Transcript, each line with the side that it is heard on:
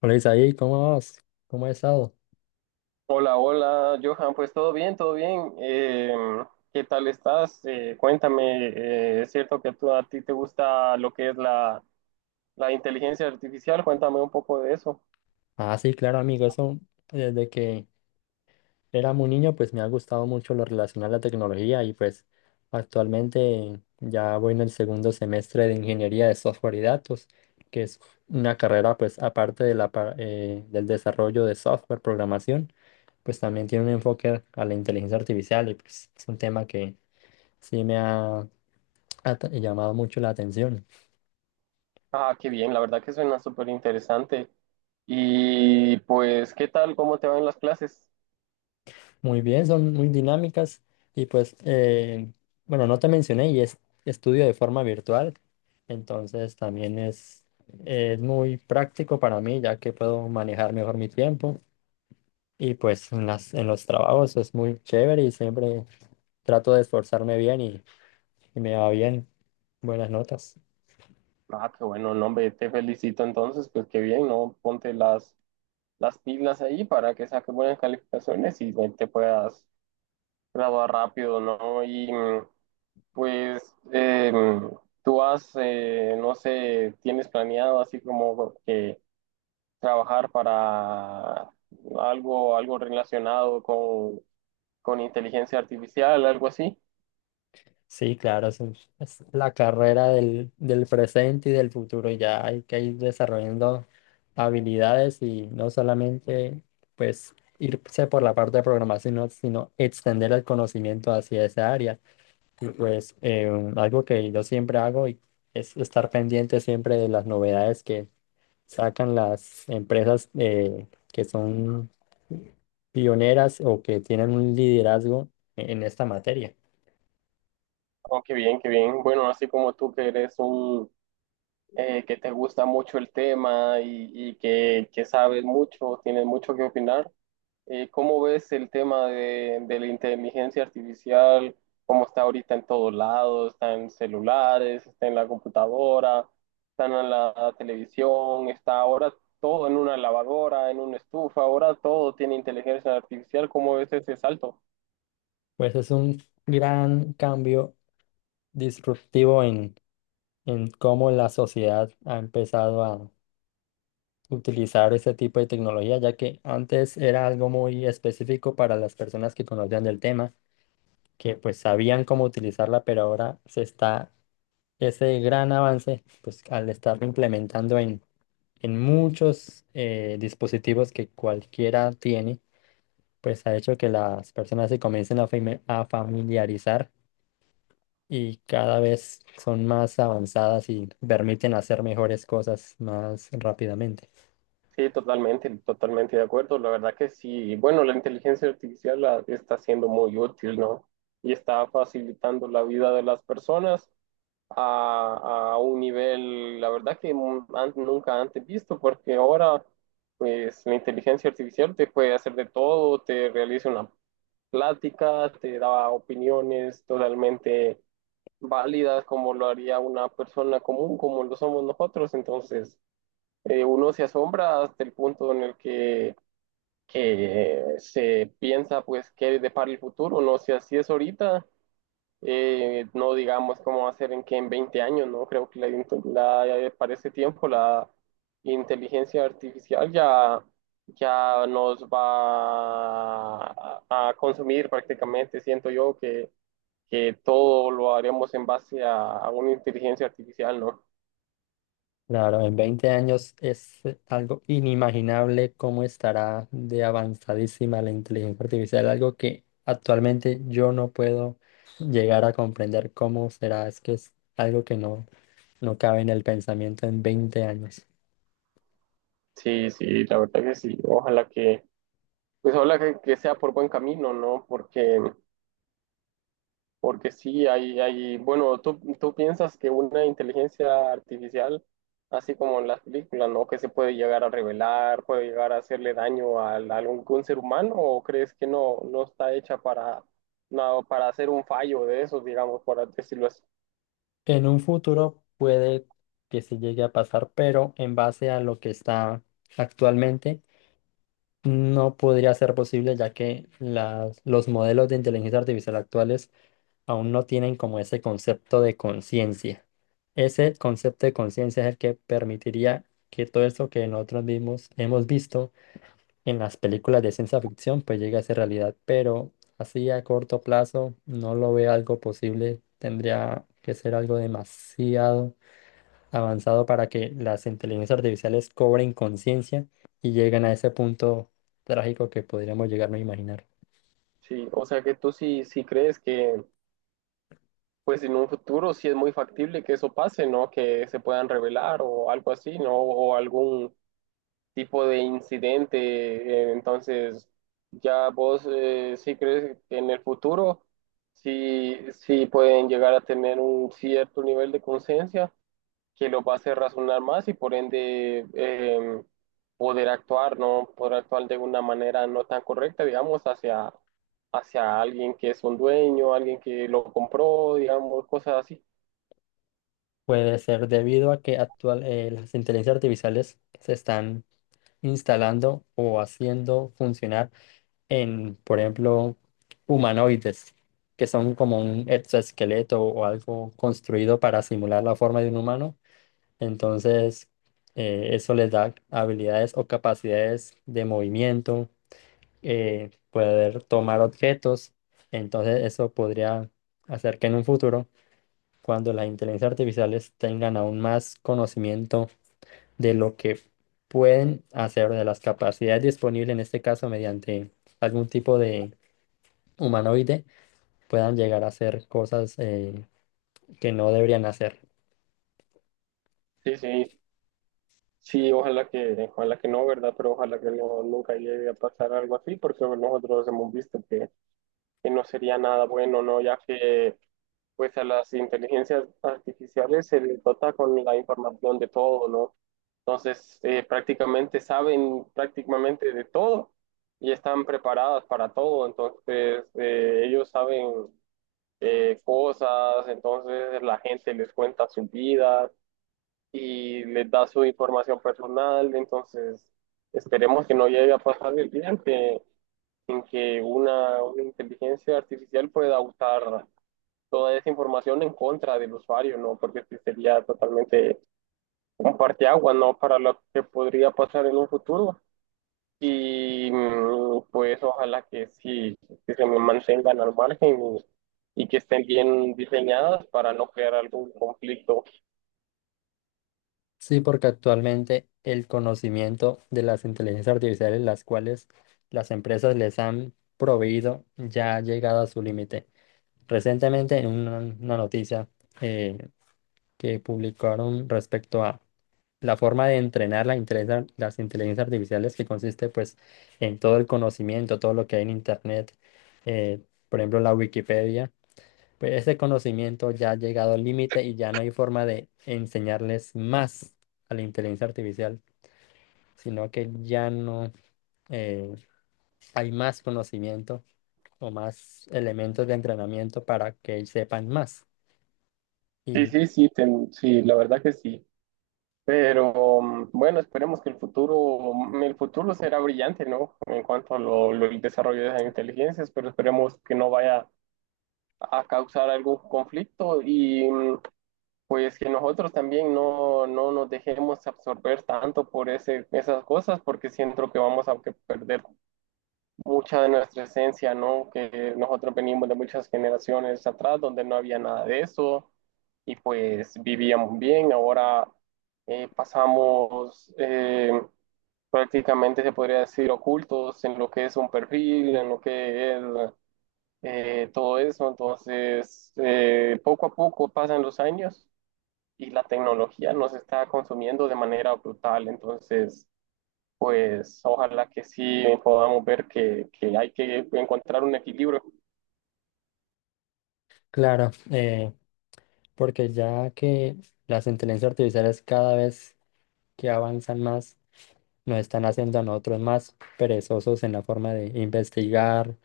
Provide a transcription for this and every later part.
left: Hola Isaí, ¿cómo vas? ¿Cómo has estado?
right: Hola, hola, Johan, pues todo bien, todo bien. ¿Qué tal estás? Cuéntame, ¿es cierto que a ti te gusta lo que es la inteligencia artificial? Cuéntame un poco de eso.
left: Ah, sí, claro, amigo, eso desde que era muy niño, pues me ha gustado mucho lo relacionado a la tecnología y pues actualmente ya voy en el segundo semestre de ingeniería de software y datos, que es una carrera pues aparte de del desarrollo de software, programación, pues también tiene un enfoque a la inteligencia artificial y pues es un tema que sí me ha llamado mucho la atención.
right: Ah, qué bien, la verdad que suena súper interesante. Y pues, ¿qué tal? ¿Cómo te van las clases?
left: Muy bien, son muy dinámicas y pues, bueno, no te mencioné y es estudio de forma virtual, entonces también es muy práctico para mí ya que puedo manejar mejor mi tiempo y pues en en los trabajos es muy chévere y siempre trato de esforzarme y me va bien, buenas notas.
right: Ah, qué bueno, no, hombre, te felicito entonces, pues qué bien, ¿no? Ponte las pilas ahí para que saques buenas calificaciones y te puedas graduar rápido, ¿no? Y pues eh, tú has, no sé, tienes planeado así como que trabajar para algo relacionado con inteligencia artificial, algo así.
left: Sí, claro, es la carrera del presente y del futuro. Ya hay que ir desarrollando habilidades y no solamente pues irse por la parte de programación, sino extender el conocimiento hacia esa área. Y pues algo que yo siempre hago y es estar pendiente siempre de las novedades que sacan las empresas que son pioneras o que tienen un liderazgo en esta materia.
right: Oh, qué bien, qué bien. Bueno, así como tú que eres un, que te gusta mucho el tema y que sabes mucho, tienes mucho que opinar. ¿Cómo ves el tema de la inteligencia artificial? ¿Cómo está ahorita en todos lados? Está en celulares, está en la computadora, está en la televisión, está ahora todo en una lavadora, en una estufa, ahora todo tiene inteligencia artificial. ¿Cómo ves ese salto?
left: Pues es un gran cambio disruptivo en cómo la sociedad ha empezado a utilizar este tipo de tecnología, ya que antes era algo muy específico para las personas que conocían del tema, que pues sabían cómo utilizarla, pero ahora se está ese gran avance, pues al estarlo implementando en muchos dispositivos que cualquiera tiene, pues ha hecho que las personas se comiencen a familiarizar y cada vez son más avanzadas y permiten hacer mejores cosas más rápidamente.
right: Sí, totalmente, totalmente de acuerdo. La verdad que sí. Bueno, la inteligencia artificial está siendo muy útil, ¿no? Y está facilitando la vida de las personas a un nivel, la verdad que nunca antes visto, porque ahora pues la inteligencia artificial te puede hacer de todo, te realiza una plática, te da opiniones totalmente válidas como lo haría una persona común, como lo somos nosotros. Entonces, uno se asombra hasta el punto en que se piensa, pues, qué depara el futuro, no sé, así es ahorita, no digamos cómo va a ser en que en 20 años, ¿no? Creo que la- para ese tiempo la inteligencia artificial ya nos va a consumir prácticamente, siento yo que todo lo haremos en base a una inteligencia artificial, ¿no?
left: Claro, en 20 años es algo inimaginable cómo estará de avanzadísima la inteligencia artificial, algo que actualmente yo no puedo llegar a comprender cómo será. Es que es algo que no cabe en el pensamiento en 20 años.
right: Sí, sí, la verdad que sí, pues ojalá que sea por buen camino, ¿no? Porque... Porque sí, hay, bueno, tú piensas que una inteligencia artificial, así como en las películas, ¿no? Que se puede llegar a revelar, puede llegar a hacerle daño al a algún ser humano, o crees que no, no está hecha para, no, para hacer un fallo de esos, digamos, por decirlo así.
left: En un futuro puede que se llegue a pasar, pero en base a lo que está actualmente. No podría ser posible ya que los modelos de inteligencia artificial actuales aún no tienen como ese concepto de conciencia. Ese concepto de conciencia es el que permitiría que todo eso que nosotros mismos hemos visto en las películas de ciencia ficción pues llegue a ser realidad, pero así a corto plazo no lo veo algo posible, tendría que ser algo demasiado avanzado para que las inteligencias artificiales cobren conciencia y lleguen a ese punto trágico que podríamos llegarnos a imaginar.
right: Sí, o sea que tú sí, sí crees pues en un futuro sí es muy factible que eso pase, ¿no? Que se puedan revelar o algo así, ¿no? O algún tipo de incidente. eh, Entonces, ya vos, sí crees que en el futuro sí, sí pueden llegar a tener un cierto nivel de conciencia que los va a hacer razonar más y por ende, poder actuar, ¿no? Poder actuar de una manera no tan correcta, digamos, hacia, hacia alguien que es un dueño, alguien que lo compró, digamos, cosas así.
left: Puede ser debido a que las inteligencias artificiales se están instalando o haciendo funcionar en, por ejemplo, humanoides, que son como un exoesqueleto o algo construido para simular la forma de un humano. Entonces, eso les da habilidades o capacidades de movimiento poder tomar objetos. Entonces eso podría hacer que en un futuro, cuando las inteligencias artificiales tengan aún más conocimiento de lo que pueden hacer, de las capacidades disponibles, en este caso mediante algún tipo de humanoide, puedan llegar a hacer cosas que no deberían hacer.
right: Sí, sí. Sí, ojalá que no, ¿verdad? Pero ojalá que no, nunca llegue a pasar algo así, porque bueno, nosotros hemos visto que no sería nada bueno, ¿no? Ya que pues a las inteligencias artificiales se les dota con la información de todo, ¿no? Entonces, prácticamente saben prácticamente de todo y están preparadas para todo, entonces ellos saben, cosas, entonces la gente les cuenta sus vidas y les da su información personal. Entonces, esperemos que no llegue a pasar el día en en que una inteligencia artificial pueda usar toda esa información en contra del usuario, ¿no? Porque este sería totalmente un parteaguas, ¿no? Para lo que podría pasar en un futuro. Y mm, pues ojalá que sí, que se me mantengan al margen y que estén bien diseñadas para no crear algún conflicto.
left: Sí, porque actualmente el conocimiento de las inteligencias artificiales, las cuales las empresas les han proveído, ya ha llegado a su límite. Recientemente, en una noticia eh, que publicaron respecto a la forma de entrenar la las inteligencias artificiales, que consiste pues en todo el conocimiento, todo lo que hay en Internet, eh, por ejemplo la Wikipedia, pues ese conocimiento ya ha llegado al límite y ya no hay forma de enseñarles más a la inteligencia artificial, sino que ya no eh, hay más conocimiento o más elementos de entrenamiento para que sepan más.
right: Sí,
left: Y
right: sí, sí, sí, la verdad que sí. Pero mm, bueno, esperemos que el futuro, mm, el futuro será brillante, ¿no? En cuanto a el desarrollo de las inteligencias, pero esperemos que no vaya a causar algún conflicto y mm, pues que nosotros también no nos dejemos absorber tanto por esas cosas, porque siento que vamos a que perder mucha de nuestra esencia, ¿no? Que nosotros venimos de muchas generaciones atrás donde no había nada de eso y pues vivíamos bien. Ahora, pasamos, prácticamente, se podría decir, ocultos en lo que es un perfil, en lo que es, todo eso. Entonces, poco a poco pasan los años y la tecnología nos está consumiendo de manera brutal. Entonces, pues ojalá que sí podamos ver que hay que encontrar un equilibrio.
left: claro, porque ya que las inteligencias artificiales cada vez que avanzan más, nos están haciendo a nosotros más perezosos en la forma de investigar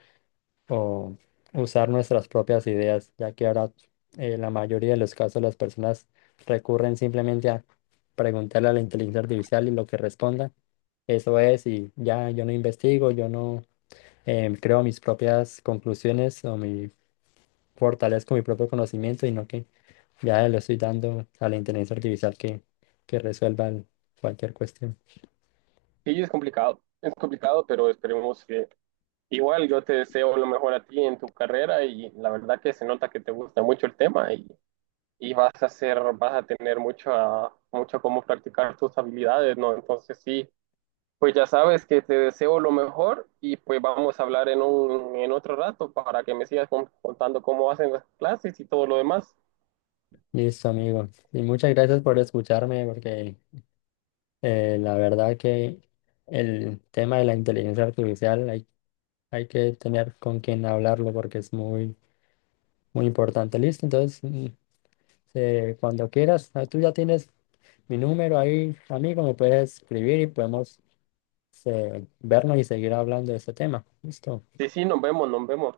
left: o usar nuestras propias ideas, ya que ahora la mayoría de los casos las personas recurren simplemente a preguntarle a la inteligencia artificial y lo que responda, eso es, y ya yo no investigo, yo no creo mis propias conclusiones o mi fortalezco mi propio conocimiento y no que ya le estoy dando a la inteligencia artificial que resuelva cualquier cuestión.
right: Sí, es complicado, pero esperemos que igual yo te deseo lo mejor a ti en tu carrera y la verdad que se nota que te gusta mucho el tema y vas a tener mucho, mucho cómo practicar tus habilidades, ¿no? Entonces sí, pues ya sabes que te deseo lo mejor y pues vamos a hablar en en otro rato para que me sigas contando cómo hacen las clases y todo lo demás.
left: Listo, amigo. Y muchas gracias por escucharme, porque la verdad que el tema de la inteligencia artificial hay que tener con quien hablarlo porque es muy importante. Listo, entonces, mm, cuando quieras, ah, tú ya tienes mi número ahí, amigo, me puedes escribir y podemos vernos y seguir hablando de este tema. Listo.
right: Sí, sí, nos vemos, nos vemos.